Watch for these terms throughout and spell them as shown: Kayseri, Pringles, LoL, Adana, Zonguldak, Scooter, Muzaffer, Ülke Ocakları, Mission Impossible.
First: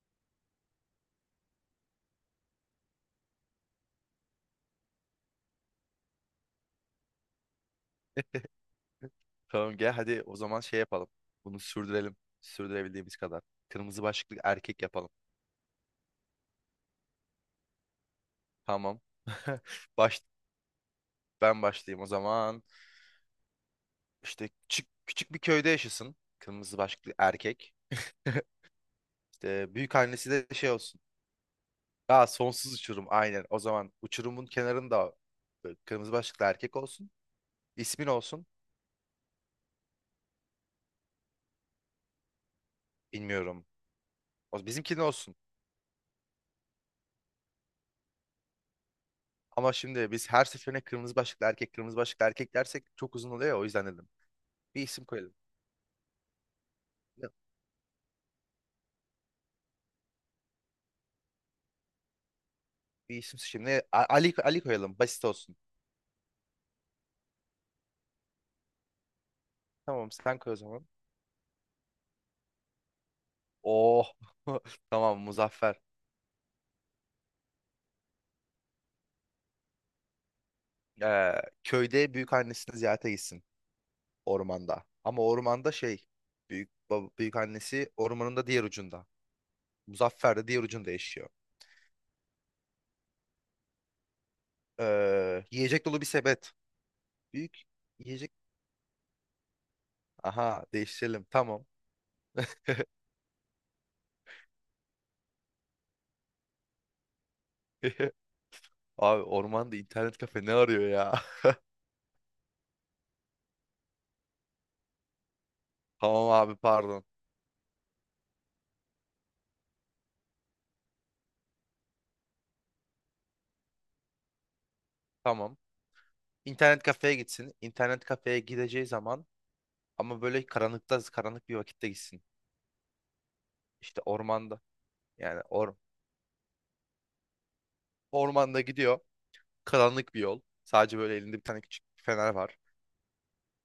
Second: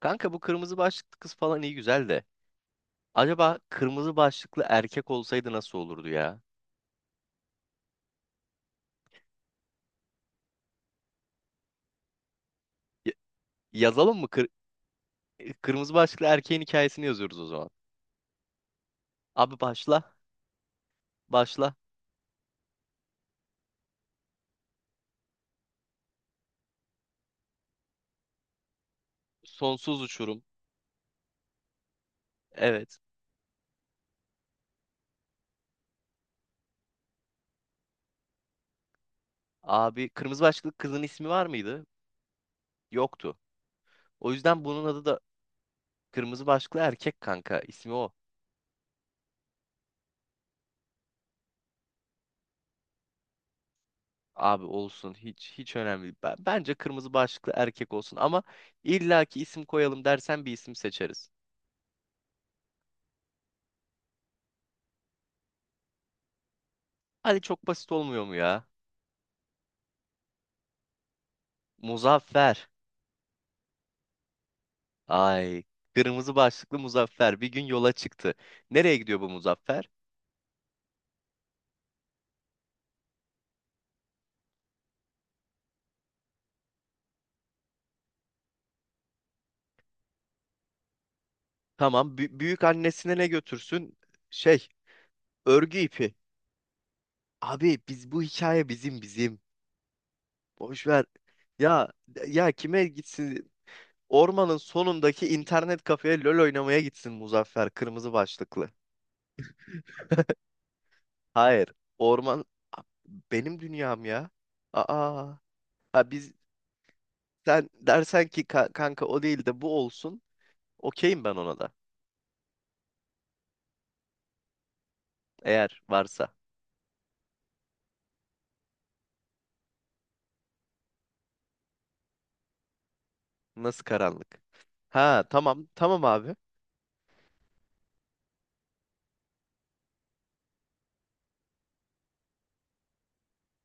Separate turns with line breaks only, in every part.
Kanka bu kırmızı başlıklı kız falan iyi güzel de. Acaba kırmızı başlıklı erkek olsaydı nasıl olurdu ya?
Tamam, gel hadi o zaman şey yapalım. Bunu sürdürelim.
Y-
Sürdürebildiğimiz kadar. Kırmızı
Yazalım mı?
başlıklı
Kır-
erkek yapalım.
kırmızı başlıklı erkeğin hikayesini yazıyoruz o zaman.
Tamam.
Abi başla.
Baş, ben
Başla.
başlayayım o zaman. İşte küçük, küçük bir köyde yaşasın. Kırmızı başlıklı erkek. İşte büyük
Sonsuz
annesi
uçurum.
de şey olsun. Aa, sonsuz
Evet.
uçurum aynen. O zaman uçurumun kenarında böyle kırmızı başlıklı erkek olsun. İsmin olsun.
Abi kırmızı başlıklı kızın ismi var mıydı? Yoktu.
Bilmiyorum.
O yüzden
O
bunun
bizimkinin
adı da
olsun.
kırmızı başlıklı erkek kanka. İsmi o.
Ama şimdi biz her seferine kırmızı başlıklı erkek, kırmızı başlıklı erkek dersek çok uzun oluyor ya, o yüzden dedim.
Abi
Bir isim
olsun,
koyalım.
hiç önemli değil. Bence kırmızı
Ya,
başlıklı erkek olsun, ama illaki isim koyalım dersen bir isim seçeriz.
bir isim şimdi Ali, Ali koyalım. Basit olsun.
Hadi çok basit olmuyor mu ya?
Tamam, sen koy o zaman.
Muzaffer.
Oh. Tamam,
Ay,
Muzaffer.
kırmızı başlıklı Muzaffer bir gün yola çıktı. Nereye gidiyor bu Muzaffer?
Ee, köyde büyük annesini ziyarete gitsin ormanda. Ama ormanda şey, büyük, büyük annesi ormanın da diğer ucunda. Muzaffer de diğer ucunda yaşıyor.
Tamam, büyük annesine ne götürsün? Şey, örgü
Yiyecek dolu bir
ipi.
sepet. Büyük
Abi biz, bu
yiyecek.
hikaye bizim bizim.
Aha,
Boş ver.
değiştirelim. Tamam.
Ya ya kime gitsin? Ormanın sonundaki internet kafeye LoL oynamaya gitsin Muzaffer kırmızı başlıklı.
Abi, ormanda internet kafe ne arıyor ya?
Hayır, orman, A- benim dünyam ya. Aa, ha,
Tamam abi, pardon.
sen dersen ki Kanka o değil de bu olsun." Okeyim ben ona da.
Tamam.
Eğer varsa.
İnternet kafeye gitsin. İnternet kafeye gideceği zaman ama böyle karanlıkta, karanlık bir vakitte gitsin.
Nasıl
İşte
karanlık?
ormanda.
Ha,
Yani
tamam tamam abi.
ormanda gidiyor. Karanlık bir yol. Sadece böyle elinde bir tane küçük bir fener var.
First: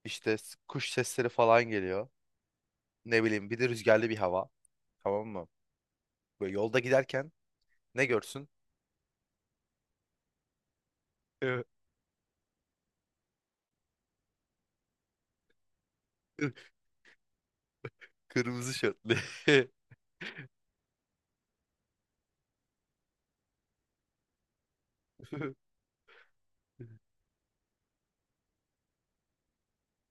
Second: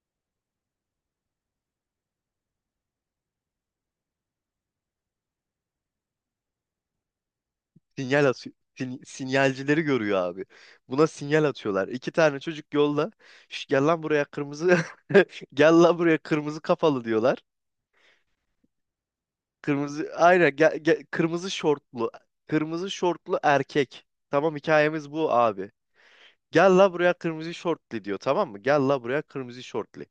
İşte kuş sesleri falan geliyor. Ne bileyim, bir de rüzgarlı bir hava. Tamam mı? Böyle yolda giderken ne
Sinyal
görsün?
atıyor. Sinyalcileri görüyor abi. Buna sinyal atıyorlar. İki tane çocuk yolda. "Şş, gel lan buraya kırmızı." Gel lan buraya kırmızı kafalı diyorlar.
Kırmızı şortlu.
Kırmızı aynen gel, kırmızı şortlu. Kırmızı şortlu erkek. Tamam, hikayemiz bu abi. Gel la buraya kırmızı şortlu diyor, tamam mı? Gel la buraya kırmızı şortlu.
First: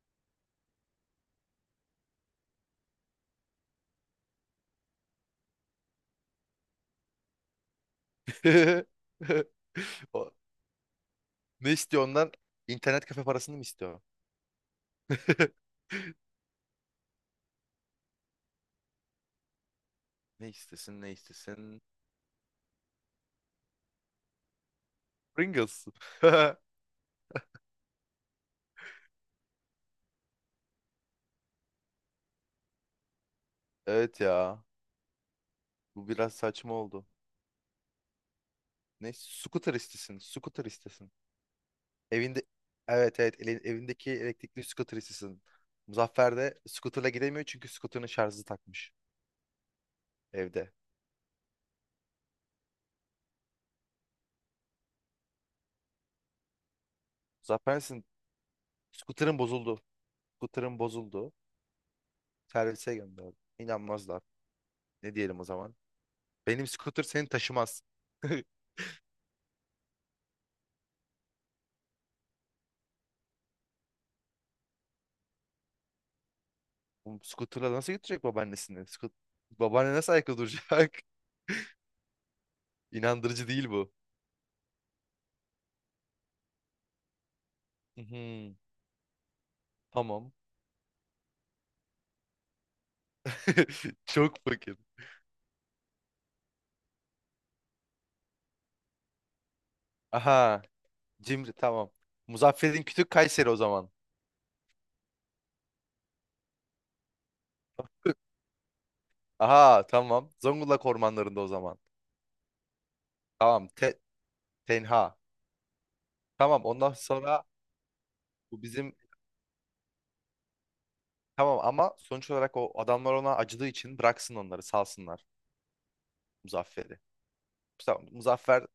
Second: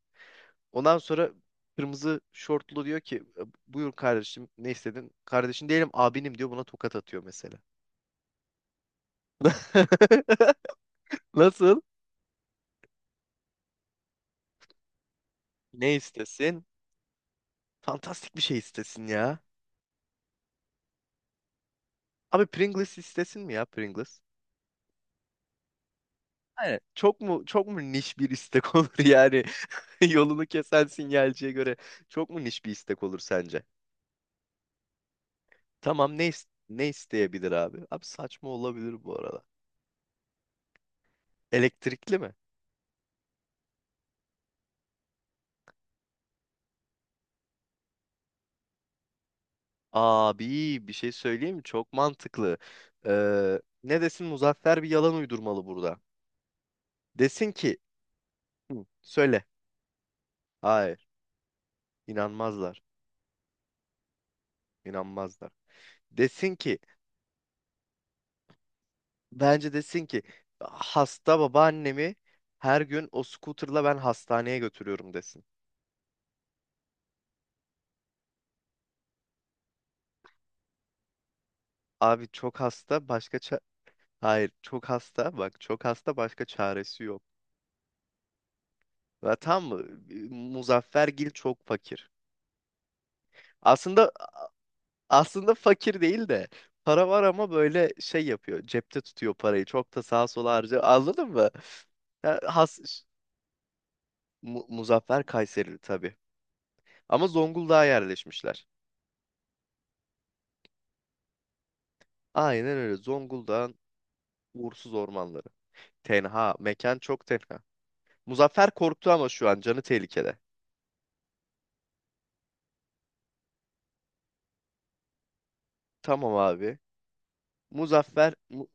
Ondan sonra kırmızı şortlu diyor ki buyur kardeşim, ne istedin? Kardeşin değilim abinim diyor, buna tokat atıyor mesela.
O- Ne
Nasıl?
istiyor ondan? İnternet kafe parasını mı istiyor?
Ne istesin? Fantastik bir şey istesin ya.
Ne istesin, ne istesin?
Abi Pringles istesin mi ya, Pringles?
Pringles.
Aynen. Çok mu niş bir istek olur yani? Yolunu kesen sinyalciye göre çok mu niş bir istek olur sence?
Evet ya. Bu
Tamam,
biraz saçma
ne
oldu.
isteyebilir abi? Abi saçma olabilir
Ne?
bu arada.
Scooter istesin. Scooter istesin.
Elektrikli mi?
Evinde, evet, evet, evindeki elektrikli scooter istesin. Muzaffer de scooter'la gidemiyor çünkü scooter'ın şarjı takmış evde.
Abi bir şey söyleyeyim mi? Çok mantıklı. Ne desin Muzaffer, bir yalan uydurmalı burada. Desin
Muzaffer
ki.
misin?
Hı,
Scooter'ın
söyle.
bozuldu. Scooter'ın
Hayır,
bozuldu.
inanmazlar.
Servise gönderdi. İnanmazlar. Ne diyelim o
İnanmazlar.
zaman?
Desin
Benim
ki
scooter seni taşımaz.
Bence desin ki hasta babaannemi her gün o scooter'la ben hastaneye götürüyorum desin.
Bu scooter'la nasıl götürecek babaannesini? Babaanne nasıl ayakta duracak?
Abi çok hasta, başka
İnandırıcı
ça-
değil bu.
Hayır, çok hasta. Bak çok hasta, başka çaresi yok.
Mhm.
Ve tam mı?
Tamam.
Muzaffergil çok fakir. Aslında
Çok fakir.
Aslında fakir değil de para var, ama böyle şey yapıyor. Cepte tutuyor parayı. Çok da sağa sola
Aha.
harcıyor. Anladın mı?
Cimri, tamam.
Ya has
Muzaffer'in kütük Kayseri o zaman.
Muzaffer Kayserili tabii. Ama Zonguldak'a yerleşmişler.
Aha, tamam. Zonguldak ormanlarında o zaman.
Aynen öyle.
Tamam.
Zonguldak'ın uğursuz
Tenha.
ormanları. Tenha.
Tamam, ondan
Mekan çok
sonra
tenha.
bu
Muzaffer
bizim,
korktu ama şu an canı tehlikede.
tamam, ama sonuç olarak o adamlar ona acıdığı için bıraksın, onları salsınlar
Tamam abi.
Muzaffer'i. Tamam,
Muzaffer
Muzaffer.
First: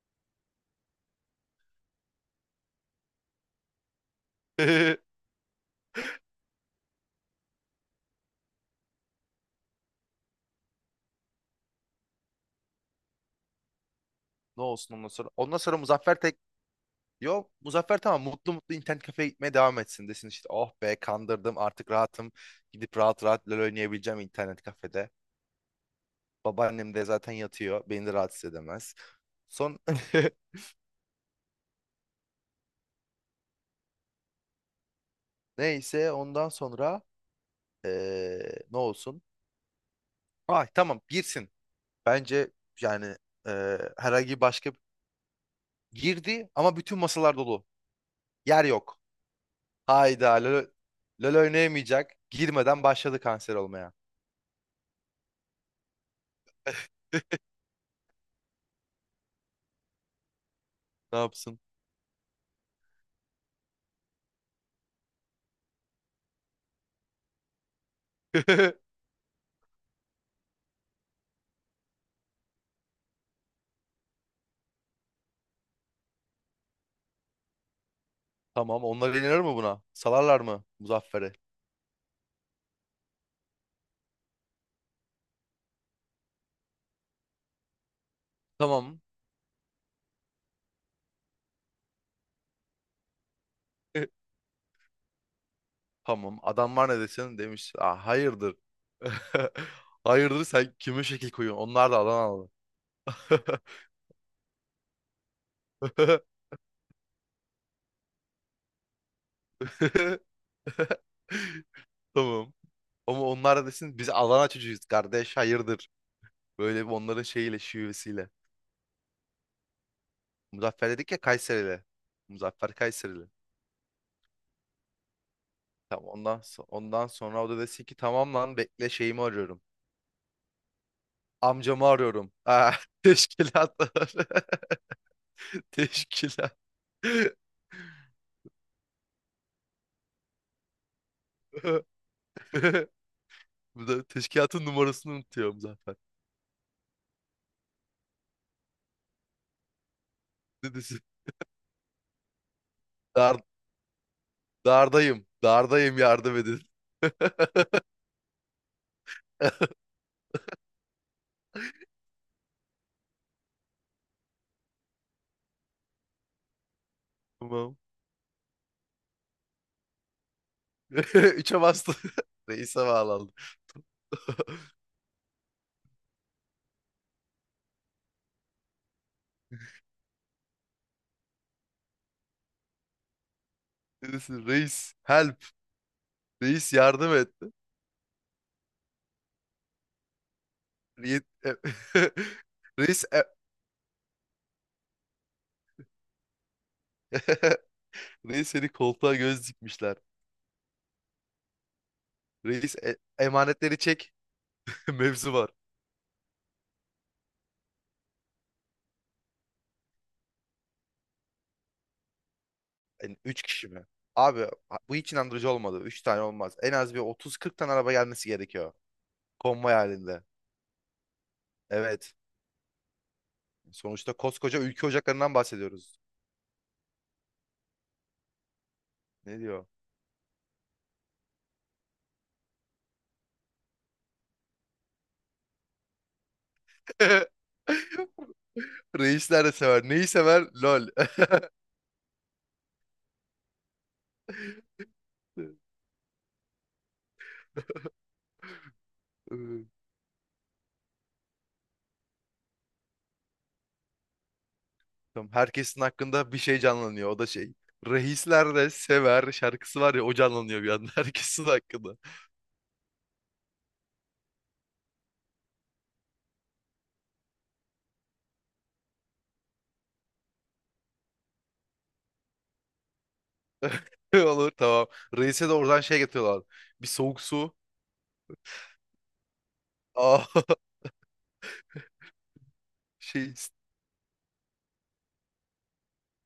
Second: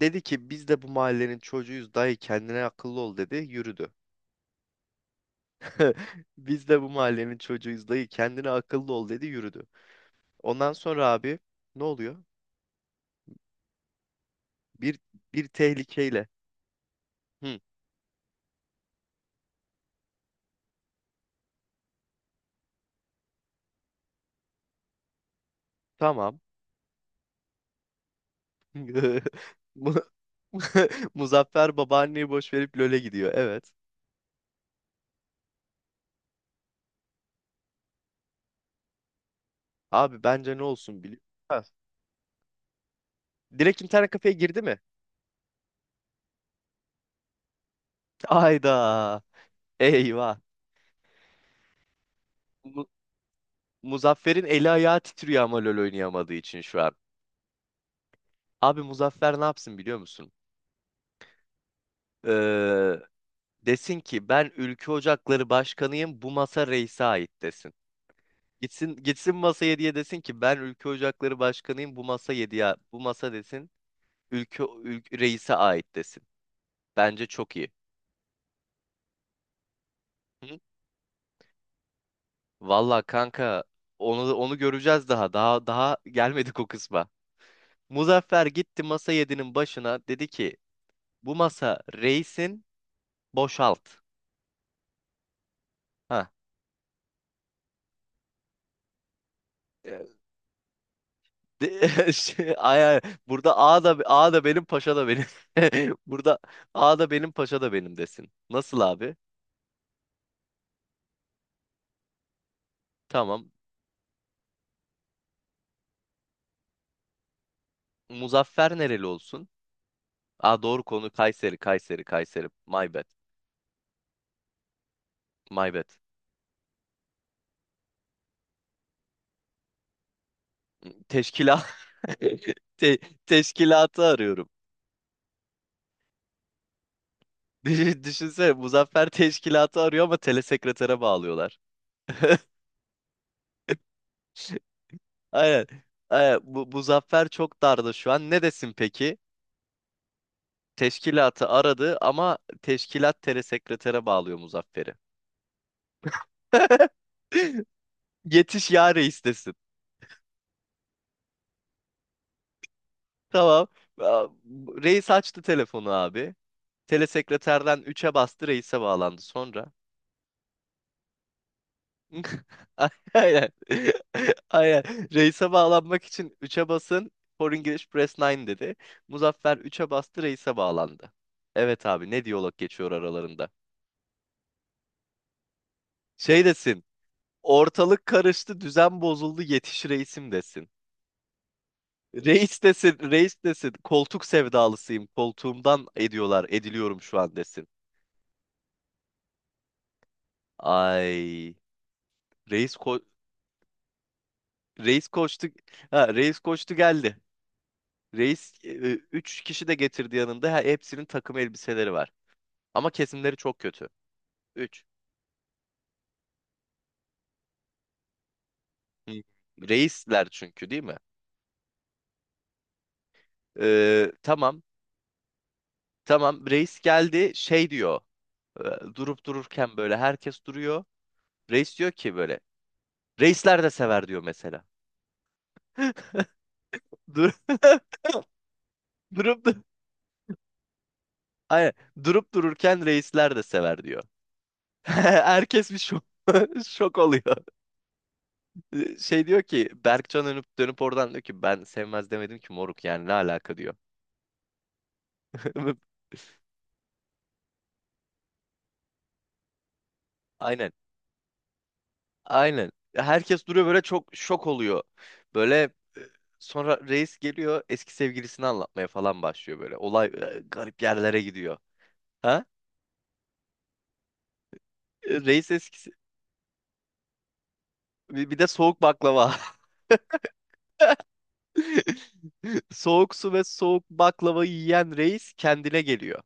dedi ki biz de bu mahallenin çocuğuyuz dayı, kendine akıllı ol dedi yürüdü.
Ne
Biz de bu mahallenin çocuğuyuz dayı, kendine akıllı ol dedi yürüdü. Ondan sonra abi ne oluyor?
olsun
Bir
ondan sonra?
bir
Ondan sonra Muzaffer
tehlikeyle.
tek. Yok,
Hı,
Muzaffer tamam, mutlu mutlu internet kafeye gitmeye devam etsin, desin işte "oh be, kandırdım, artık rahatım, gidip rahat rahat LoL oynayabileceğim internet kafede.
tamam.
Babaannem de zaten yatıyor, beni de rahatsız edemez." Son
Mu- Muzaffer babaanneyi boş verip LoL'e gidiyor. Evet.
neyse, ondan sonra ne olsun?
Abi bence ne
Ay tamam,
olsun biliyor
girsin
musun?
bence, yani
Direkt internet kafeye
herhangi
girdi
başka.
mi?
Girdi ama bütün masalar dolu, yer yok.
Ayda. Eyvah.
Hayda, LoL, LoL oynayamayacak, girmeden
Mu-
başladı kanser olmaya.
Muzaffer'in eli ayağı titriyor, ama LoL oynayamadığı için şu an. Abi Muzaffer ne yapsın biliyor musun?
Ne yapsın?
Ee, Desin ki ben Ülke Ocakları Başkanıyım, bu masa reise ait desin. Gitsin gitsin masa 7'ye, desin ki ben Ülke Ocakları Başkanıyım bu masa 7'ye, bu masa desin. Ülke reise ait desin. Bence çok iyi.
Tamam. Onlar inanır mı buna? Salarlar
Hı?
mı Muzaffer'i?
Vallahi kanka, onu göreceğiz daha. Daha gelmedik o kısma. Muzaffer gitti
Tamam.
masa 7'nin başına, dedi ki bu masa reisin, boşalt.
E,
Ha.
tamam. Adam var, ne desin demiş? Aa, hayırdır.
E,
Hayırdır, sen kime şekil koyuyorsun? Onlar da Adanalı.
şey, ay, ay, burada A da benim paşa da benim. Burada A da benim paşa da benim desin. Nasıl abi?
Tamam. Ama
Tamam.
onlar da desin "biz Adana çocuğuyuz kardeş, hayırdır." Böyle bir onların şeyiyle, şivesiyle.
Muzaffer nereli olsun? Aa doğru,
Muzaffer
konu
dedik ya,
Kayseri,
Kayserili.
Kayseri, Kayseri.
Muzaffer
My bad,
Kayserili.
my bad.
Tamam, ondan sonra o da desin ki "tamam lan, bekle, şeyimi arıyorum.
Teşkila
Amcamı arıyorum." Ah,
Te- teşkilatı
teşkilatlar.
arıyorum.
Teşkilat.
Düşünsene Muzaffer teşkilatı arıyor ama telesekretere bağlıyorlar.
Bu da teşkilatın numarasını unutuyorum
Aynen.
zaten.
Aynen. Bu, Muzaffer çok darda şu an. Ne desin peki?
Ne desin?
Teşkilatı aradı ama teşkilat
Dar,
telesekretere bağlıyor Muzaffer'i.
dardayım. Dardayım, yardım edin.
Yetiş ya reis desin. Tamam. Aa, reis açtı telefonu abi.
Tamam.
Telesekreterden 3'e bastı, reise bağlandı sonra.
Üçe bastı. Reis'e bağlandı.
Aynen. Aynen. Reise bağlanmak için 3'e basın. For English Press 9 dedi. Muzaffer 3'e bastı, reise bağlandı. Evet abi, ne diyalog geçiyor aralarında.
Ne desin? Reis, help.
Şey
Reis,
desin.
yardım et.
Ortalık karıştı, düzen bozuldu, yetiş reisim desin.
Reis.
Reis desin,
Reis,
reis desin. Koltuk sevdalısıyım, koltuğumdan ediyorlar, ediliyorum şu an desin.
Reis, seni koltuğa göz dikmişler.
Ay.
Reis,
Reis ko
emanetleri çek.
Reis
Mevzu
koştu.
var.
Ha, reis koştu geldi. Reis 3 kişi de getirdi yanında. Hepsinin takım elbiseleri var. Ama
Yani
kesimleri
üç
çok
kişi mi?
kötü.
Abi,
3
bu hiç inandırıcı olmadı. Üç tane olmaz. En az bir 30-40 tane araba gelmesi gerekiyor. Konvoy halinde.
Reisler çünkü değil mi?
Evet. Sonuçta koskoca
Tamam.
ülke ocaklarından bahsediyoruz.
Tamam. Reis geldi, şey diyor. Durup
Ne diyor?
dururken böyle herkes duruyor. Reis diyor ki böyle. Reisler de sever diyor mesela. Dur durup
Reisler de
dur
sever. Neyi sever? LOL.
Aynen. Durup dururken reisler de sever diyor. Herkes şok oluyor. Şey diyor
Evet.
ki Berkcan, dönüp dönüp oradan diyor ki ben sevmez demedim ki moruk, yani ne alaka diyor.
Tamam,
Ve-
herkesin hakkında bir şey canlanıyor. O da şey. "Reisler de Sever" şarkısı var ya, o canlanıyor bir
Aynen.
anda herkesin hakkında.
Aynen. Herkes duruyor böyle, çok şok oluyor. Böyle e, sonra reis geliyor, eski sevgilisini anlatmaya falan başlıyor böyle. Olay garip yerlere gidiyor. Ha?
Olur, tamam.
E, Reis
Reis'e de oradan
eskisi
şey getiriyorlar. Bir soğuk su.
bir bir de soğuk baklava.
Aa,
Soğuk su
şey,
ve soğuk baklava yiyen reis kendine geliyor.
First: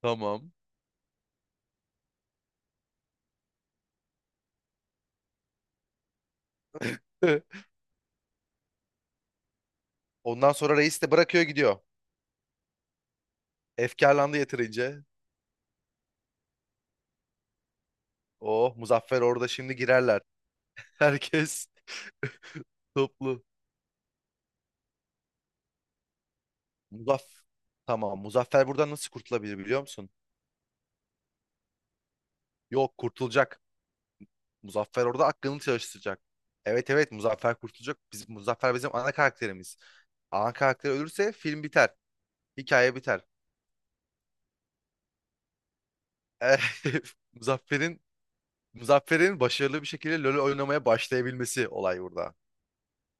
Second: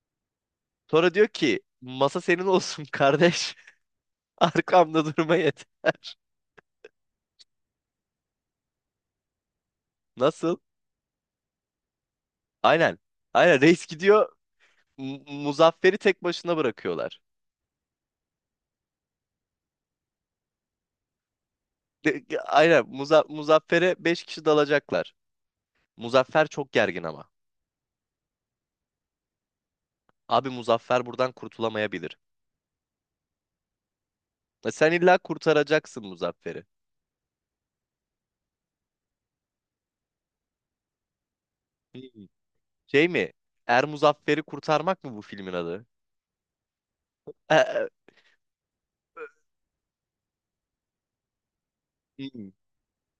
tamam.
Sonra diyor ki masa senin olsun kardeş. Arkamda durma yeter.
Ondan
Nasıl?
sonra reis de bırakıyor, gidiyor.
Aynen. Aynen reis gidiyor.
Efkarlandı yeterince.
Muzaffer'i tek başına bırakıyorlar.
Oh, Muzaffer orada şimdi girerler. Herkes
Aynen,
toplu.
Muzaffer'e 5 kişi dalacaklar. Muzaffer çok gergin
Muzaff
ama.
tamam, Muzaffer buradan nasıl kurtulabilir biliyor musun?
Abi Muzaffer buradan kurtulamayabilir.
Yok, kurtulacak.
Sen
Muzaffer
illa
orada aklını
kurtaracaksın
çalıştıracak.
Muzaffer'i.
Evet, evet, Muzaffer kurtulacak. Muzaffer bizim ana karakterimiz. Ana karakter ölürse film biter.
Hmm.
Hikaye
Şey
biter.
mi? Er Muzaffer'i Kurtarmak mı bu filmin adı? E,
Muzaffer'in
e,
Muzaffer'in başarılı bir şekilde LoL oynamaya başlayabilmesi olay burada.
hmm.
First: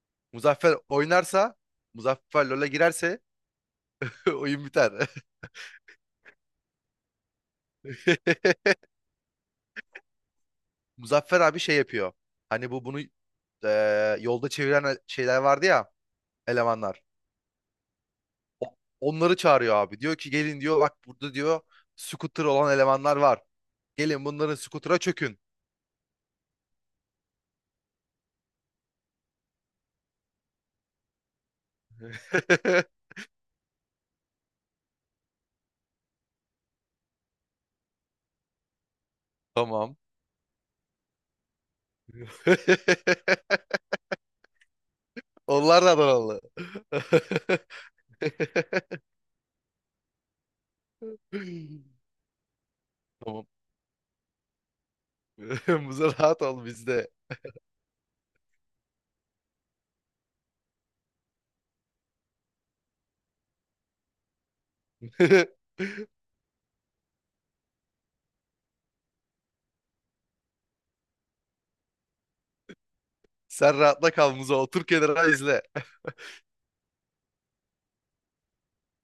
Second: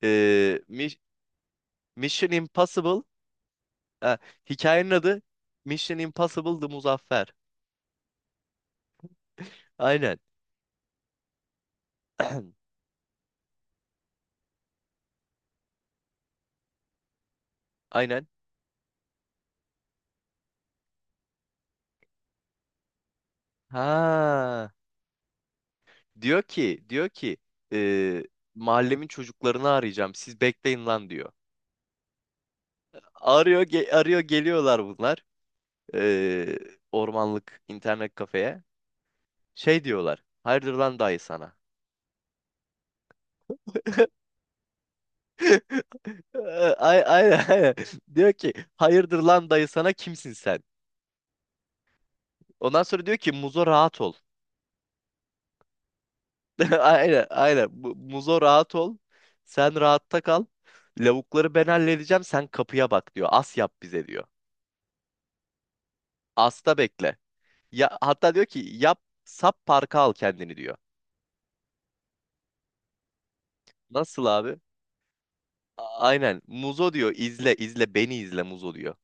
Ee,
Muzaffer
Mis-
oynarsa,
Mission
Muzaffer LoL'e
Impossible.
girerse
E,
oyun
Hikayenin
biter.
adı Mission Impossible The Muzaffer. Aynen.
Muzaffer abi şey yapıyor. Hani bu bunu, yolda çeviren, şeyler vardı ya, elemanlar.
Aynen.
Onları çağırıyor abi. Diyor ki "gelin" diyor, "bak burada" diyor, "scooter olan elemanlar var. Gelin, bunların
Ha.
scooter'a çökün."
Diyor ki, e, mahallemin çocuklarını arayacağım. Siz bekleyin lan diyor. Arıyor, arıyor geliyorlar bunlar. Ee, Ormanlık internet kafeye. Şey
Tamam.
diyorlar. Hayırdır lan dayı sana.
Onlar da Adanalı.
Ee, Aynen aynen. Diyor ki hayırdır lan dayı sana, kimsin sen? Ondan sonra diyor ki
Tamam.
Muzo rahat ol.
Muza, rahat ol, bizde.
Aynen aynen. Muzo rahat ol. Sen rahatta kal. Lavukları ben halledeceğim. Sen kapıya bak diyor. As yap bize diyor. Asta bekle. Ya, hatta diyor ki yap sap parka al kendini diyor.
Sen rahatla
Nasıl
kal Muza.
abi?
Otur kenara, izle.
Aynen. Muzo diyor, izle izle beni izle Muzo diyor.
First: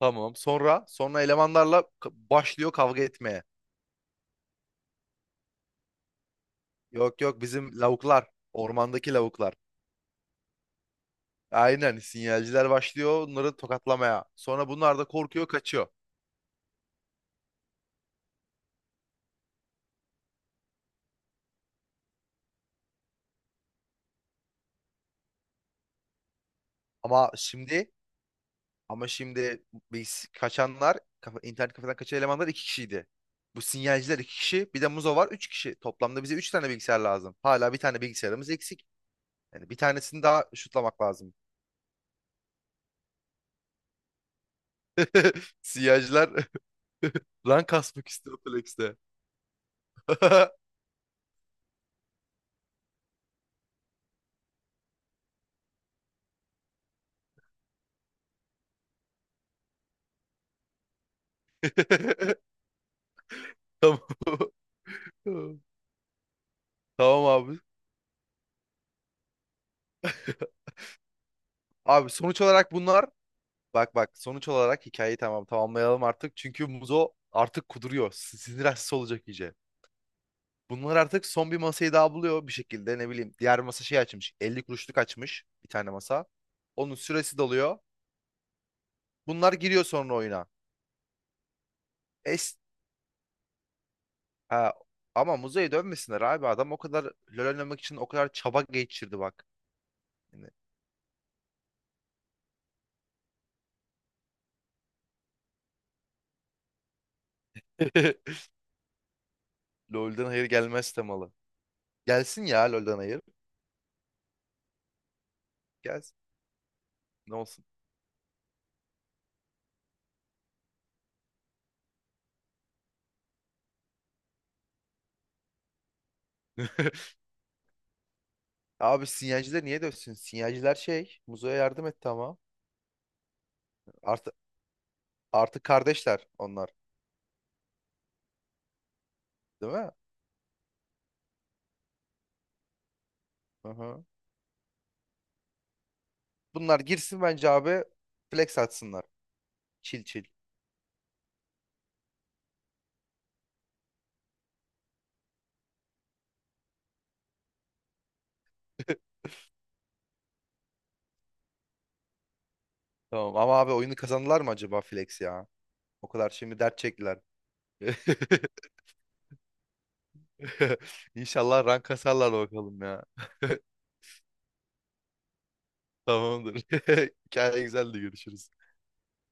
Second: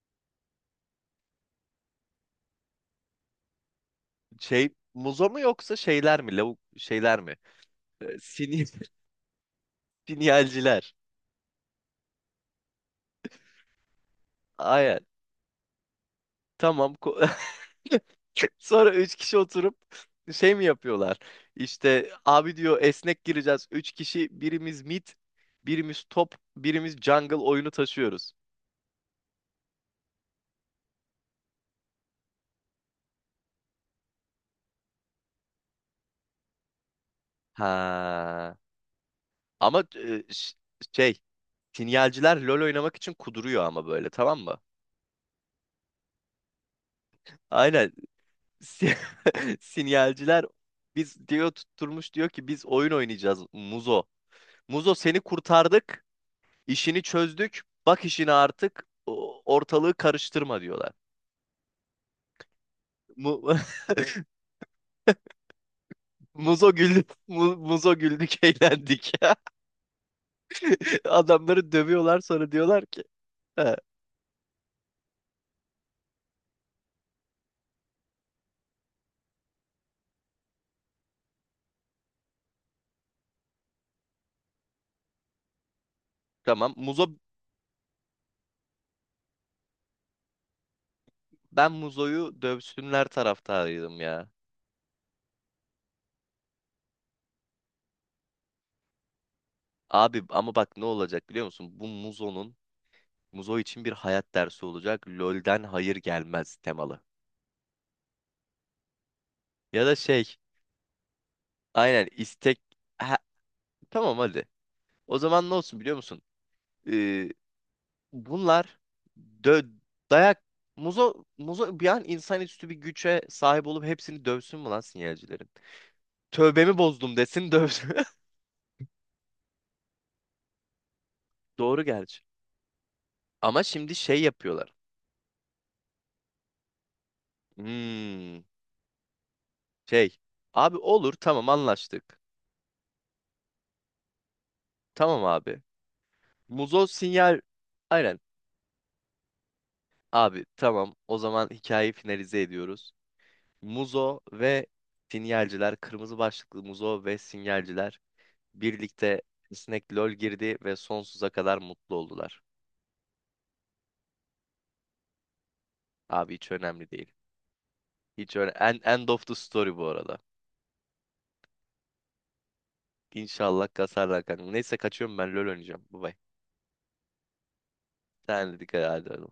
Tamam. Sonra elemanlarla başlıyor kavga etmeye.
Şey Muzo mu yoksa şeyler mi? Lavuk şeyler
Yok
mi?
yok, bizim lavuklar.
Sin
Ormandaki lavuklar.
Sinyalciler.
Aynen, sinyalciler başlıyor onları tokatlamaya. Sonra bunlar da
Aynen.
korkuyor, kaçıyor.
Tamam. Sonra üç kişi oturup şey mi yapıyorlar? İşte abi diyor esnek gireceğiz. Üç kişi birimiz mid, birimiz top, birimiz
Ama
jungle oyunu
şimdi
taşıyoruz.
ama şimdi biz, kaçanlar, internet kafeden kaçan elemanlar iki kişiydi. Bu sinyalciler iki kişi, bir de Muzo var, üç kişi. Toplamda bize üç tane bilgisayar lazım. Hala bir tane bilgisayarımız
Ha.
eksik. Yani bir
Ama
tanesini daha şutlamak
şey
lazım.
sinyalciler LoL oynamak için kuduruyor ama böyle, tamam mı?
Sinyalciler rank
Aynen
kasmak istiyor Flex'te.
si- sinyalciler biz diyor tutturmuş, diyor ki biz oyun oynayacağız Muzo. Muzo seni kurtardık, işini çözdük. Bak işine artık, ortalığı karıştırma diyorlar. Mu
Tamam.
Muzo güldük,
Tamam abi.
Muzo güldük, eğlendik. Adamları
Abi,
dövüyorlar
sonuç
sonra
olarak
diyorlar ki.
bunlar,
He,
bak bak, sonuç olarak hikayeyi tamamlayalım artık. Çünkü Muzo artık kuduruyor. Sinir hastası olacak iyice. Bunlar artık son bir masayı daha buluyor bir şekilde, ne bileyim. Diğer masa şey açmış. 50 kuruşluk açmış bir tane masa.
tamam
Onun
Muzo,
süresi doluyor. Bunlar giriyor sonra oyuna.
ben Muzo'yu
Es
dövsünler taraftarıydım ya.
ha, ama Muzo'ya dönmesinler abi. Adam o kadar LoL oynamak için o kadar çaba geçirdi bak.
Abi
Yani.
ama bak ne olacak biliyor musun? Bu Muzo'nun Muzo için bir hayat dersi olacak. LoL'den hayır gelmez temalı. Ya da
LoL'den
şey,
hayır gelmez temalı.
aynen,
Gelsin
istek,
ya, LoL'den
ha,
hayır.
tamam hadi. O zaman ne olsun biliyor
Gelsin.
musun? Ee,
Ne olsun?
Bunlar dö dayak, muzo bir an insanüstü bir güce sahip olup hepsini dövsün mü lan sinyalcilerin? Tövbemi bozdum desin dövsün.
Abi, sinyalciler niye dövsün? Sinyalciler şey, Muzo'ya
Doğru
yardım etti
gerçi.
ama.
Ama şimdi şey
Artık
yapıyorlar.
artık kardeşler onlar,
Hmm,
değil mi?
şey. Abi olur tamam anlaştık.
Hı-hı.
Tamam abi.
Bunlar
Muzo
girsin
sinyal
bence abi,
Aynen.
flex atsınlar. Çil çil.
Abi tamam o zaman hikayeyi finalize ediyoruz. Muzo ve sinyalciler, kırmızı başlıklı Muzo ve sinyalciler birlikte Snack LoL girdi ve sonsuza kadar mutlu oldular.
Tamam ama abi, oyunu kazandılar mı acaba flex ya? O kadar
Abi hiç
şimdi dert
önemli değil.
çektiler.
Hiç öyle, en end of the story bu arada.
İnşallah rank kasarlar bakalım ya.
İnşallah kasarlar kanka. Neyse kaçıyorum ben, LoL oynayacağım. Bye bye.
Tamamdır. Hikaye güzeldi, görüşürüz.
Sen de dikkat et.